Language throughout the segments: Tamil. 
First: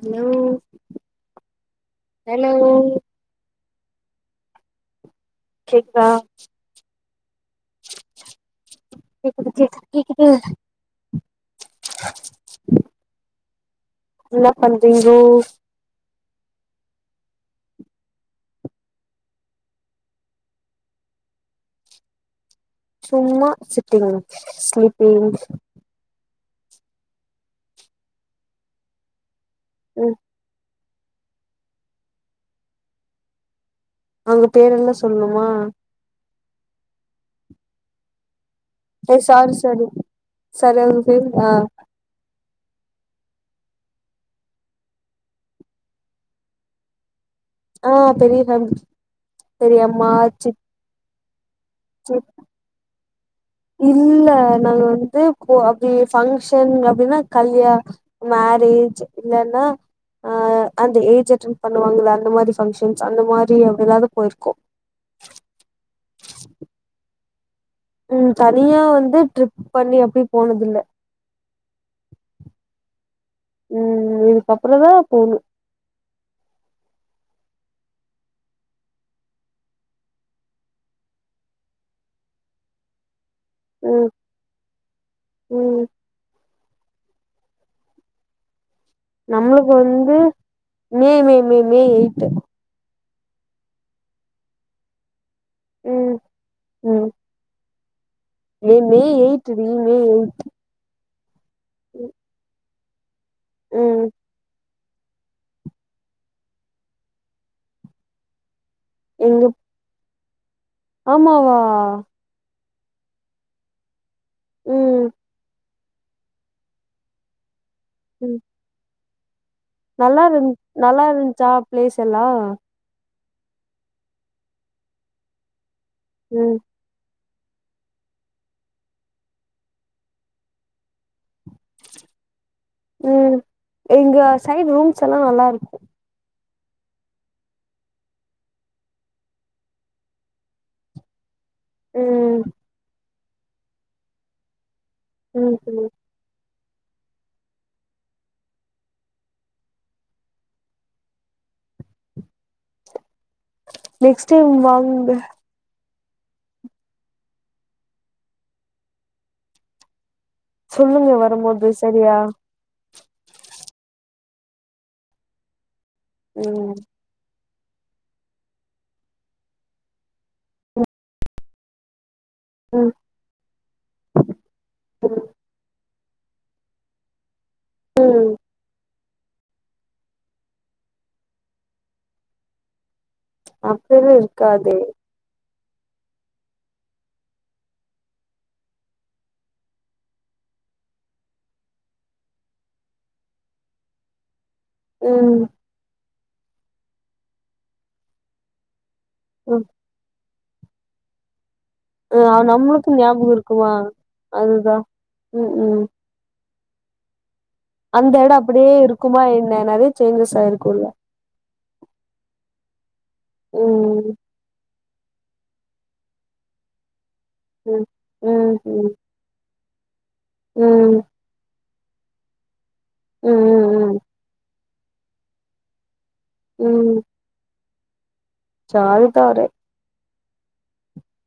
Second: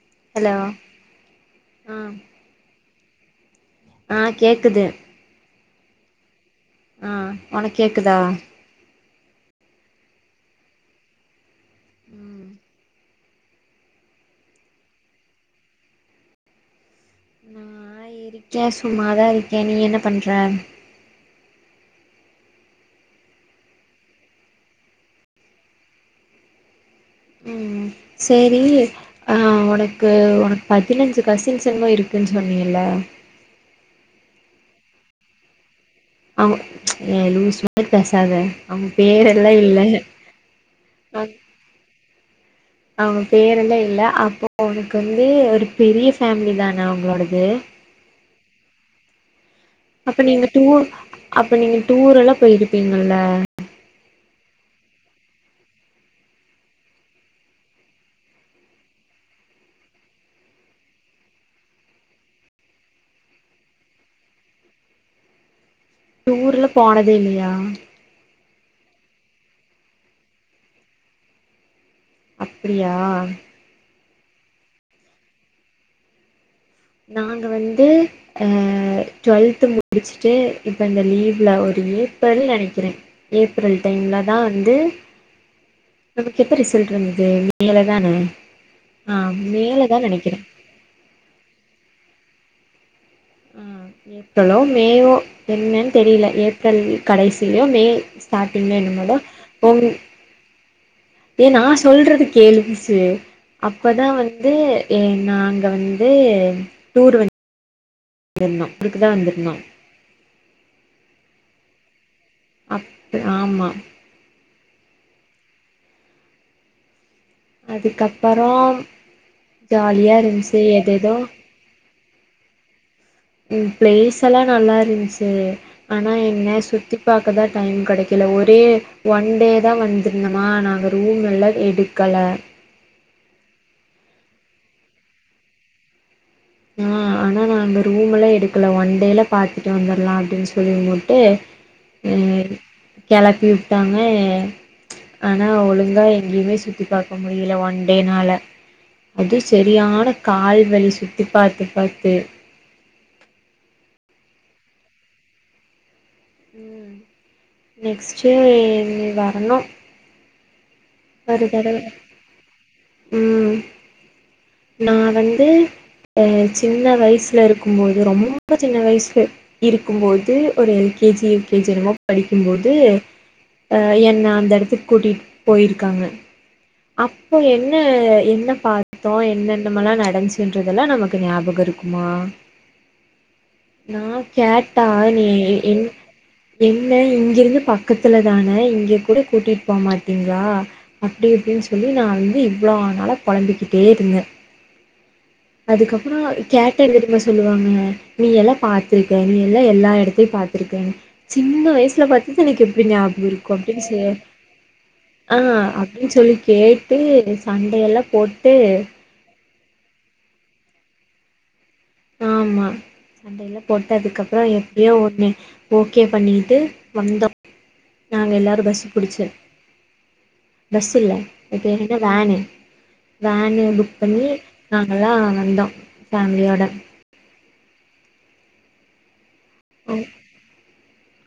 ஹலோ ஆ ஹலோ ஆ கேக்குது கேக்குதா ஆ ஒனக்கு கேக்குதா கேக்குது கேக் கேக்குது ம் என்ன பண்றீங்கோ ச்ச சும்மாதான் இருக்கேன் நீ என்ன பண்ற சும்மா சிட்டிங் ஸ்லீப்பிங் ம் செரி அ உனக்கு ம் உனக் பதினஞ்சு கசின்ஸ்மும் இருக்குதுன்னு சொன்னீல அங்க பேர்ல்லாம் சொல்னுமா ஆமா ஏய் லூசு மாரி பேசாத அவ ஏ சாரி பேர்ல்லாம் இல்ல சாரி சாரி அவங்க அ பேரு ஆ அவுங்க பேரெல்லாம் இல்லை அப்போ அவனுக்கு வந்து ஒரு பெரிய ஃபேமிலி தான அவுங்களோடது ஆ பெரிய ஃபேமி அப்ப நீங்க டூர் அப்ப நீங்க சித்தி டூர் எல்லாம் போயிருப்பீங்கல்ல இல்ல நாங்க வந்து போ அப்டி ஃபங்க்ஷன் அப்படின்னா கல்யா மேரேஜ் இல்லன்னா அ அந்த ஏஜ் அட்டென்ட் பண்ணுவாங்க அந்த மாரி ஃபங்கஷன்ஸ் அந்த மாரி அப்டிதா எதாது போயிருக்கோ டூர்ல போனதே இல்லையா ம் தனியா வந்து ட்ரிப் பண்ணி அப்டி போனது இல்ல அப்டியா உம் இதுக்கப்புறம் தான் போணு நாங்க வந்து அ டுவெல்த்து முடிச்சுட்டு இப்ப இந்த லீவ்ல ஒரு ஏப்ரல் நெனைக்குறே ஏப்ரல் ம் டைம்லதா வந்து ம் எப்ப ரிசல்ட்டு வந்துது மே லதானே ஆ மே நம்மளுக்கு லதா வந்து நெனைக்கிறே மே மே மே மெய்யெழுத்து. ம்ம் ஏப்ரலோ மேயோ. என்னன்னு ம் தெரியுல ஏப்ரல் ம் கடைசியிலயோ மே மே ஸ்டார்டிங்ல மே என்னமோதா எயிட்டு தோனு [unintelligible] ஏ நா சொல்றது கேளு லூசு ம் அப்பதா வந்து ஏ நாங்க வந்து டூர் வந்து வந்துர்ந்தோ அதுக்குதா எங்க வந்துர்ந்தோ ஆமாவா அப்ப ஆமா ம் ம் அதுக்கப்புறோ நல்லா இருந்து நல்லா இருந்துச்சா பிளேஸெல்லா பிளேஸ் எல்லா நல்லா இருந்துச்சு ஆனா ம் என்ன சுத்தி பாக்க தா டைம் கடைக்கல ஒரே ஒன் டே தா வந்துருந்தமா நாங்க ரூம் எல்லா எடுக்கல ம் எங்க சைட் ரூம்ஸ் எல்லா நல்லா இருக்கோ ஆ ஆனா நா அங்க ரூம் எல்லா எடுக்கல ஒன் டேல பாத்துட்டு வந்துரலா அப்டின்னு சொல்லிமுட்டு ம் கெளப்பி வுட்டாங்க ஆனா ம் ம் ஒழுங்கா எங்கயுமே சுத்தி பாக் க முடியுல ஒன் டேனால அது சரியான கால் வலி சுத் தி பாத்து பாத்து நெக்ஸ்டு டைம் வாங்க ம் நெக்ஸ்ட்டே நீ வரணோ சொல்லுங்க வரும்போது சரியா ம் நா வந்து எங்க ம் சின்ன வயசுல இருக் இருக்கும்போது ரொம்ப சின்ன வயசுல இருக்கும்போது ஒரு L K G U K G ருக்குமோ படிக்கும்போது ம் அ என்ன அந்த எடத்துக்கு ம் கூட்டிட்டு போயிருக்காங்க அப்ப என்ன ம் என்ன பா த்தோ என்னென்னமெல்லா நடஞ்சின்றதெல்லா நமக்கு ஞாபகோ இருக்குமா நா அப்பிடில்லா இருக்காது கேட்டா நீ என் ன இங்கிருந்து பக்கத்துல தானே இங்க கூட கூட்டிட்டு போமாட்டீங்களா அப்டி இப்டீன்னு சொல்லி நா வந்து இவ்ளோனால பொளம்பிக்கிட்டே இருந்தே ம் அதுக்கப்புறோ கேட்ட என்ன தெரியுமா சொல்லுவாங்க நீ எல்லா பாத் இருக்கே ம் நீயுல்ல எல்லா எடத்தையு பாத்திருக்கே சின்ன வயசு வீட்ல ஆ பச்ச தண்ணிக்கு எப்டி நம்மளுக்கு ஞாப ஞாபகம் இருக்கோ இருக்குமா அப்டீன்னு அதுதா ஆ ம் ம் அப்டீன்னு சொல்லி கேட்டு சண்டையெல்லா போட்டு குமா என்ன நறைய சேஞ்சஸ் ஆயிரோக்குல்ல ஆமா சண்டையிலா போட்டு ம் அதுக்கப்புறோ அப்புறோ எப்டியோ ஒன்னே ஓகே பண்ணிட்டு வந்தோ ம் நாங்க ம் எல்லாரு பஸ் ம் புடிச்சு பஸ்ஸு ம் ம் இல்ல எனக்கு தெரிஞ்சு வேனு வேனு ம் ம் புக் பண்ணி நாங்கல்லா வந்தோ ஃபேமிலியோட ஜால தாரு ஆ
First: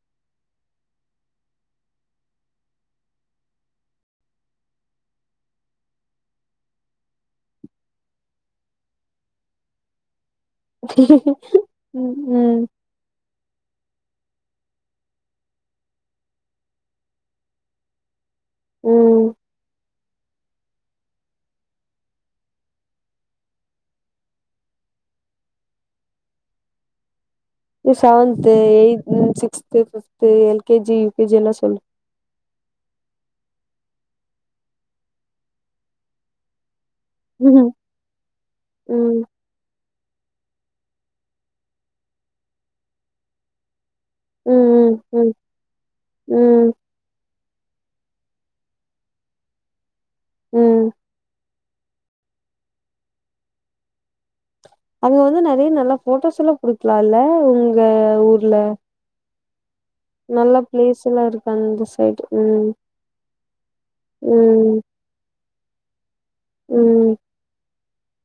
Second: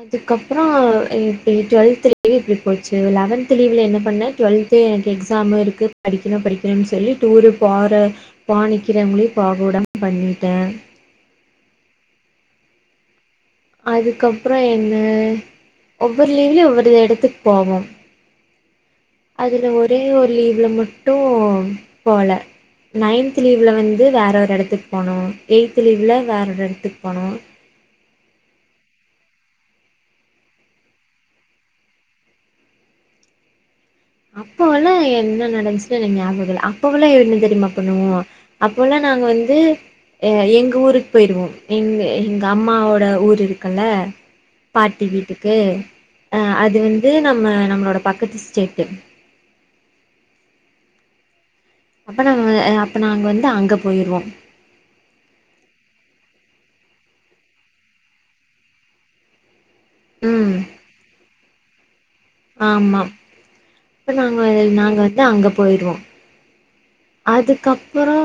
அதுக்கப்றோ இப்பிடி டுவெல்த் லீவு இப்பிடி போச்சு லெவன்த் லீவ்ல என்ன பண்ண டுவெல்த் சேரி எனக்கு எக்ஸாம் இருக்கு படிக்கணு படிக்கணுனு சொல்லி டூரு போற பாணிக்கிறவங்ளியு போகவுடாம பண்ணிட்டே ம் ம் அதுக்கப்றோ என்ன ஒவ்வொரு லீவ்லியு ஒவ்வொரு இடத்துக்கு போவோ ம் அதுல ஒரே ஒரு லீவ்ல மட்டு போல நைன்த் லீவுல வந்து வேற ஒரு இடத்துக்கு போனோ எயி்த் லீவுல வேற ஒரு இடத்துக்கு போனோ seventh eighth sixth fifth L K G U K G எல்லா சொல்லு அப்போல்லா என்ன நடந்துச்சின்னு எனக்கு ஞாபகோல்ல அப்பெல்லா ஏனு ம் தெரியுமா பண்ணுவோ அப்போல்லா ம் நாங்க வந்து அ எங்க ஊருக்கு போய்ருவோ எங்க எங்க அம்மாவோட ஊரு இருக்குல்ல ம் பாட்டி ம் வீட்டுக்கு அ ம் அது வந்து நம்ம நம்மளோட பக்கத்து ஸ்டேட்டு ம் அப்ப நாஞ அப்ப நாங்க வந்து அங்க போய்ருவோ அங்க வந்து நறைய நல்லா ஃபோட்டோஸ்ல்லா புடிக்கலால உங்க ஊர்ல ம் நல்ல பிளேஸ் எல்லாருக்கு அந்த சைடு ம் ஆமா அப்ப நாங்க ம் நாங்க வந்து அங்க போய்ருவோ ம் அதுக்கப் றோ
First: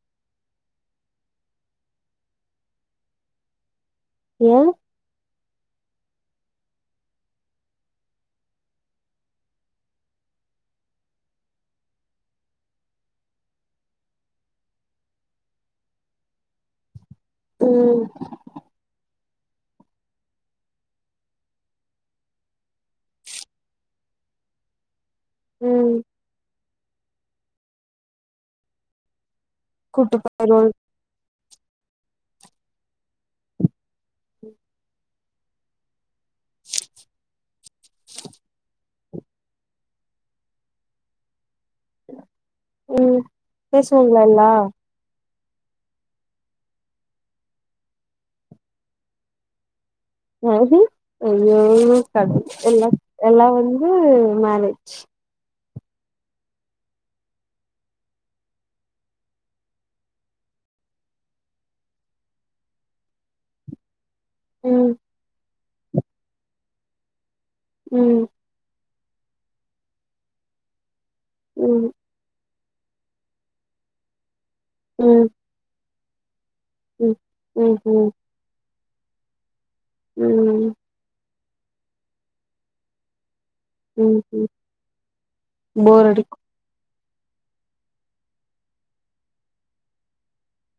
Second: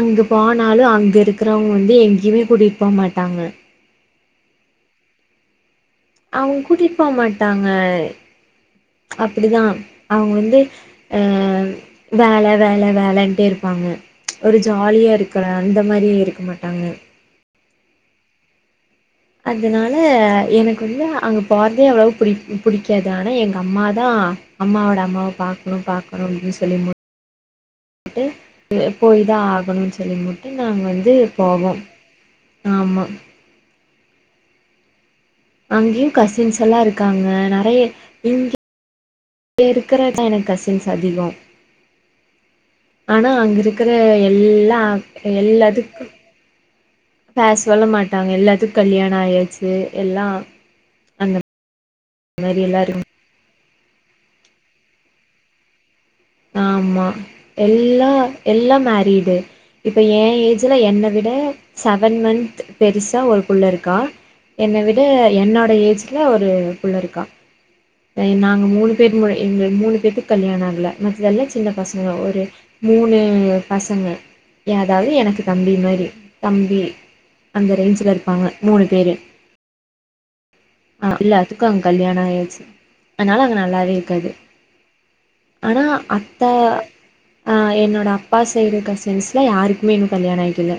அங்கு போனாலு அங்கு இருக்குறவுங்க வந்து எங்கியுமே கூட்டிட்டு போ மாட்டாங்க ஏ அவுங்க கூட்டிட்டு போ மாட்டாங்க அப்டிதா அவுங்க வந்து அ வேல வேல வேலன்ட்டே இருப்பாங்க ஒரு ஜாலியா இருக்கலா அந்த மாரி இருக்க மாட்டாங்க ம் அதனால எனக்கு வந்து அங்க போறதே அவ்ளவா புடிக் புடிக்காது ஆனா எங்க அம்மாதா அம்மாவோட அம்மாவ பாக்ணு ம் பாக்ணு அப்டி சொல்லி [inaudible] ட்டு போய்தா ஆகணுனு கூட்டு சொல்லிமுட்டு போயிருவோ நாங்க வந்து போவோ ஆமா ம் அங்கயு கசின்ஸ் எல்லா இருக்காங்க நெறைய இங்க இப்ப இருக்கிற தா எனக் கசின்ஸ் அதிகோ ம் ஆனா அங்க இருக்கிற எல்லா எல்லாத்துக்கு பேஸ்வல்லா மாட்டாங்க எல்லாத்துக்கு கல்யாணோ ஆயாச்சு கே எல்லா [unintelligible] அந்த ஐயோ கட மாரி எல்லா இருக்கு எல்லா வந்து மேரேஜ் ஆமா எல்லா எல்லா மேரிடு இப்ப ஏ ஏஜ்ல என்ன விட செவன் மந்த் பெருசா ஒரு புள்ளருக்கா என்ன ம் விட என்னோட ஏஜ்ல ஒரு புள்ளருக்கா ம் நாங்க மூணு பேர் எங்க மூணு பேத்துக்கு கல்யாணோ ஆகல மத்ததெல்லா சின்ன ம் பசங்க ஒரு மூணு பசங்க ய அதாவது ம் எனக்கு தம்பி மாரி தம்பி ம் அந்த ம் ரேஞ்ச்லருப்பாங்க மூணு பேரு ம் ம் ஆ இல்ல எல்லாத்துக்கு கல்யாணோ ஆயாச்சு அனால அங்க நல்லாவே ம் இருக்காது ம் ஆனா போர் அடிக்கு அத்த ஆ என்னோட அப்பா சைடு கசின்ஸலா யாருக்குமே இன்னு கல்யாணோ ஆய்க்கல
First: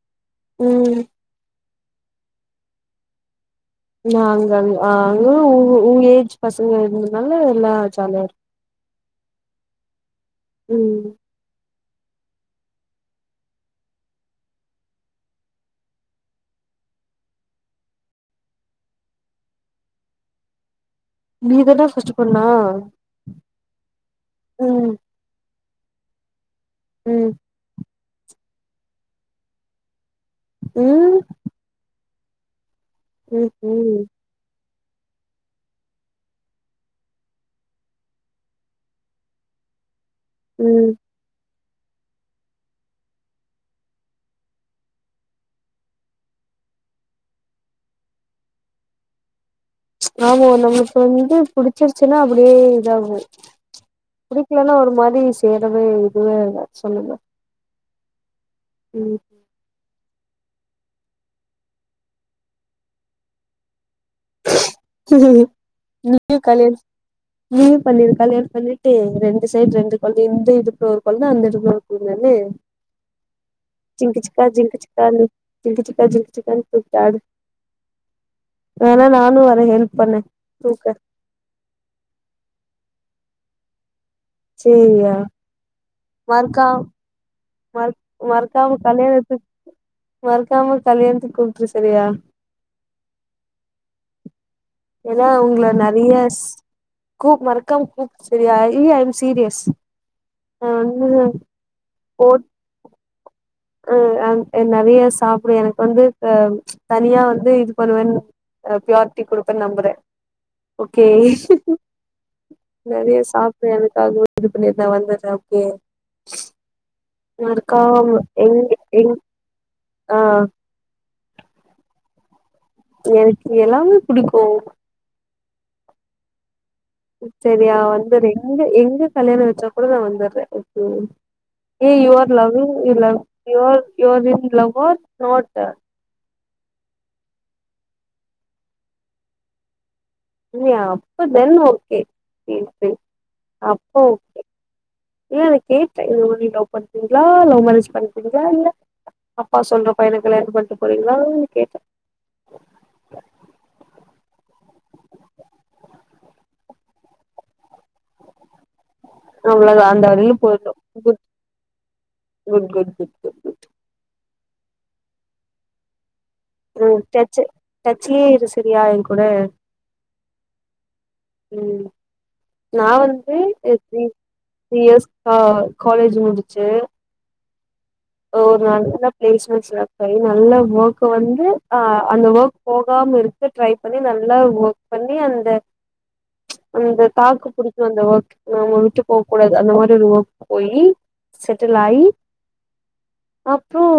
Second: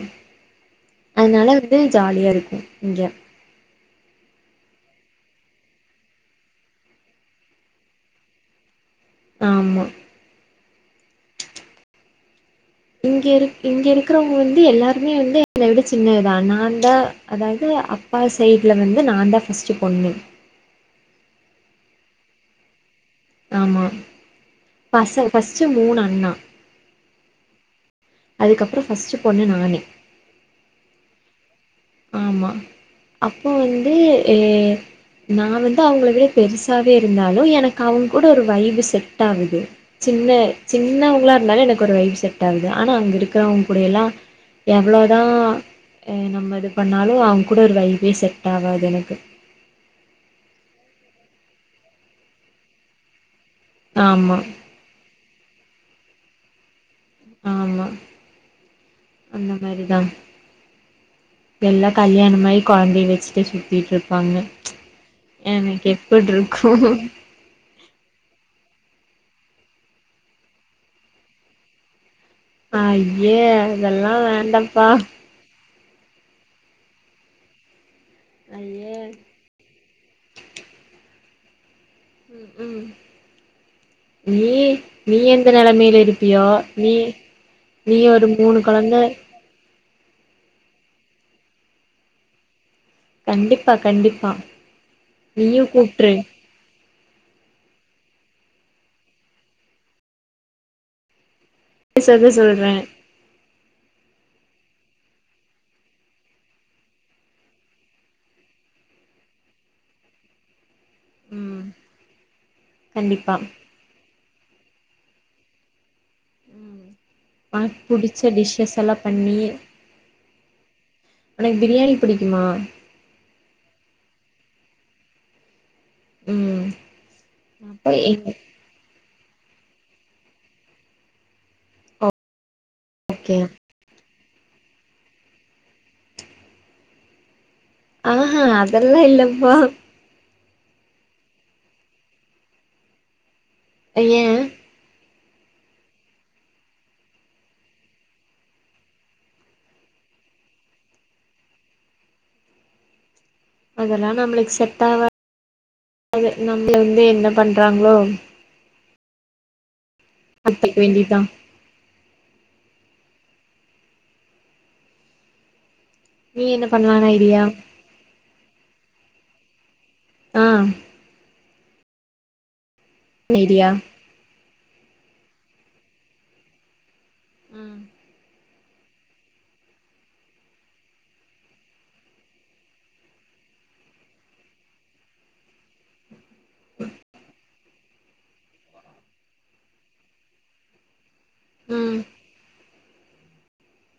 ம் அதனால வந்து ஜாலியா இருக்கு இங்க நா அங்கங்க அ உ உங்க ஏஜ் பசங்க இருந்தனால நல்லா ஜாலியாருக் ஆமா ம் இங்க இரு இங்க இருக்கிறவங்க வந்து எல்லாருமே வந்து என்ன விட சின்னதுதா நா தா அதாவது அக் அப்பா சைட்ல வந்து நா தா ஃபஸ்ட்டு பொண்ணு நீதானா பஸ்ட்டு பொண்ணா ஆமா ம் பசங் ஃபஸ்ட்டு மூணு அண்ணா ம் அதுக்கப்றோ ஃபஸ்ட்டு பொண்ணு நானு ம் ஆமா அப்போ ம்ஹும் வந்து ம் ஏ நா வந்து அவங்கள விட பெருசாவே இருந்தாலு எனக்கு அவங்க கூட ஒரு வைபு செட் ஆகுது சின்ன ம் சின்னவங்களா இருந்தாலு எனக்கு ஒரு வைப் செட் டாவுது ஆனா அங்க இருக்கிறவங்க கூட எல்லா எவ்ளோதா நம்ம இதுப் பண்ணாலு அவங்க கூட ஒரு வைபே செட் ஆகாது எனக்கு ஆமா நம்ளுக்கு வந்து புடிச்சிருச்சுன்னா அப்டியே இதாகு ஆமா புடிக்கலனா ஒரு மாரி சேரவே இதுவே சொல்லுங்க ஆமா ம் அந்த மாரிதா எல்லா கல்யாணமாயி கொழந்தைய வெச்சுட்டு சுத்திட்ருக் பாங்க எனக்கு நீயு கல்யாண எப்புட்ருக்கு நீயு பண்ணிரு கல்யாண பண்ணிட்டு ரெண்டு சைடு ரெண்டு கொழந்தய இந்த இடுப்புல ஒரு கொழந்த அந்த இடுப்புல ஒரு கொழந்தனு ஐயே அதெல்லா ஜிங்கு வேண்டாப்பா சிக்கான்னு ஜிங்கு ஜிக்கா ஜிங்கு ஜிக்கானு தூக்கிடு ஆடு ஐ வேணா நானு வரே ஹெல்ப் பண்ண தூக்க ம்க்கும் நீ சேரியா நீ எந்த நெலமையில இருப்பியோ மறக்காம நீ மறக் நீயொரு மூணு மறக்காம கொழந்த கல்யாணத்துக் மறக்காம கல்யாணத்துக்கு கூப்ட்ரு சரியா கண்டிப்பா கண்டிப்பா ஏனா நீயு உங்கள கூப்ட்ரு நெறைய ஸ் கூப் மறக்காம கூப் சரிய இல்ல ஐம் சீரியஸ் நா வந்துதா சாவே சொல்றே அ ஆ என் நெறைய சாப்ட எனக்கு வந்து தனியா வந்து இது பண்ணுவேன் பியாரிட்டி குடுப்பன் நம்பறே ஓகே ம் நெறைய கண்டிப்பா சாப்டு எனக்காகவே இது பண்ணிர்ந்தா வந்துர்ரே ஓக்கே மறக்காம டிஷஸ்ஸஸெல்லா பண்ணி உனக்கு பிரியாணி புடிக்குமா எனக்கு எல்லாமே புடிக்கு ம் செரியா வந்துற்றியா எங்க எங்க கல்யாணோ வெச்சா கூட நா வந்துற்றே okay your loving you love கேயா இ இவர இந்த லவோர் நோட ஆஹ்ஹ் அதெல்லாம் இல்லப்பா இல்ல அப்பத ஓகே அப்ப ஏ ஓகே ஏ கேட்டேன் லவ் பண்ணறீங்களா லவ் மேரேஜ் பண்ணிக்கீங்களா இல்ல அப்பா சொல்ற பையணங்களை என்ன பண்ணட்டு போறீங்களோ கேட்டேன் அதெல்லாம் நம்மளுக்கு செட்ட நம்ம வந்து என்ன பண்றாங்களோ அவ்ளோதான் அந்த வரையிலும் போயும் அத்தைக்கு கு வேண்டிதா கு கு கு நீ என்ன பண்ணலானா ஐடியா கச்சே இரு சரியா என் கூட ஆஹ் ம் நான் வந்து ஐடியா தரீ த்ரீ இயர்ஸ் ஆஹ காலேஜ் முடிச்சு ஆஹ் ஒரு நல்ல பிளேஸ்மெண்ட்ஸ் நல்ல ஒர்க் வந்து ஆஹ அந்த ஒர்க் போகாம இருக்கு ட்ரை பண்ணி நல்லா ஒர்க் பண்ணி அந்த அந்த தாக்கு புடிக்கும் அந்த ஒர்க் அவ விட்டு போக கூடாது அந்த மாதிரி ஒரு ஒர்க் போய் ம் செட்டலாய்யி அப்புறம்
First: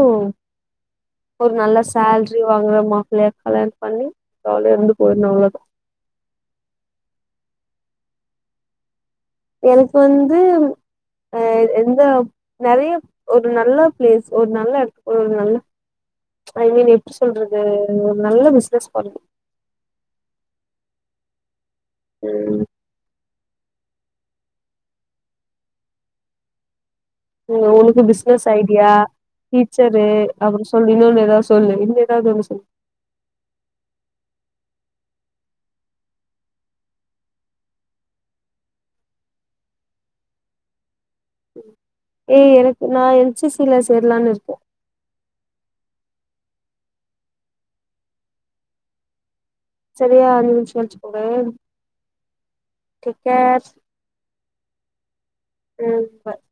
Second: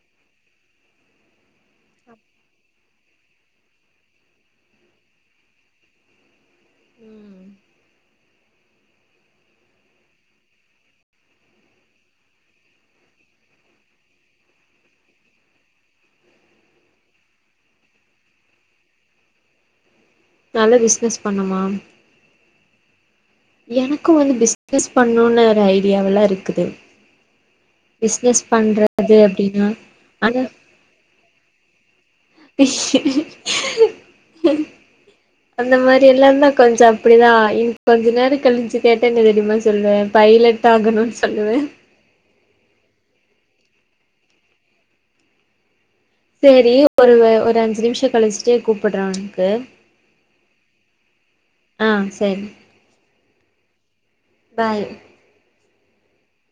ஒரு நல்ல சேல்ரி வாங்குற மாப்பிளை யா கல்யாணம் பண்ணி அவள இருந்து போயிரும் அவ்ளோதான் ம் எனக்கு வந்து அஹ எந்த நிறைய ஒரு நல்ல பிளேஸ் ஒரு நல்ல ஒரு நல்ல ஐ மீன் எப்படி சொல்றது நல்ல பிசினஸ் பாண்ணது நல்ல பிசினஸ் பண்ணமா ம் எனக்கும் வந்து பிசினஸ் பண்ணும்னு ஒரு ஐடியாவெல்லாம் இருக்குது உனக்கு பிஸ்னஸ் பிசினஸ் ஐடியா பண்றது அப்டின்னா டீச்சரு ஆனா அ சொல்லு இன்னொ ஏதாவது சொல்லு இன்ன ஏதாவது சொல்லு அந்த மாதிரி எல்லாம் தான் கொஞ்சம் அப்படிதான் இ கொஞ்ச நேரம் கழிஞ்சு கேட்டே ந தெரியமா சொல்லுவேன் பைலட் தாகணும்னு சொல்லுவேன் ஏய் எனக்கு நான் என்சில சேரலான்னு இருக்கேன் சரி ஒரு ஒரு அஞ்சு நிமிஷம் கழிச்சிட்டு கூப்பிடு்றோன் உனுக்கு சரியா நஷ போறன் ஆ சேரி பாய் ம் பாய்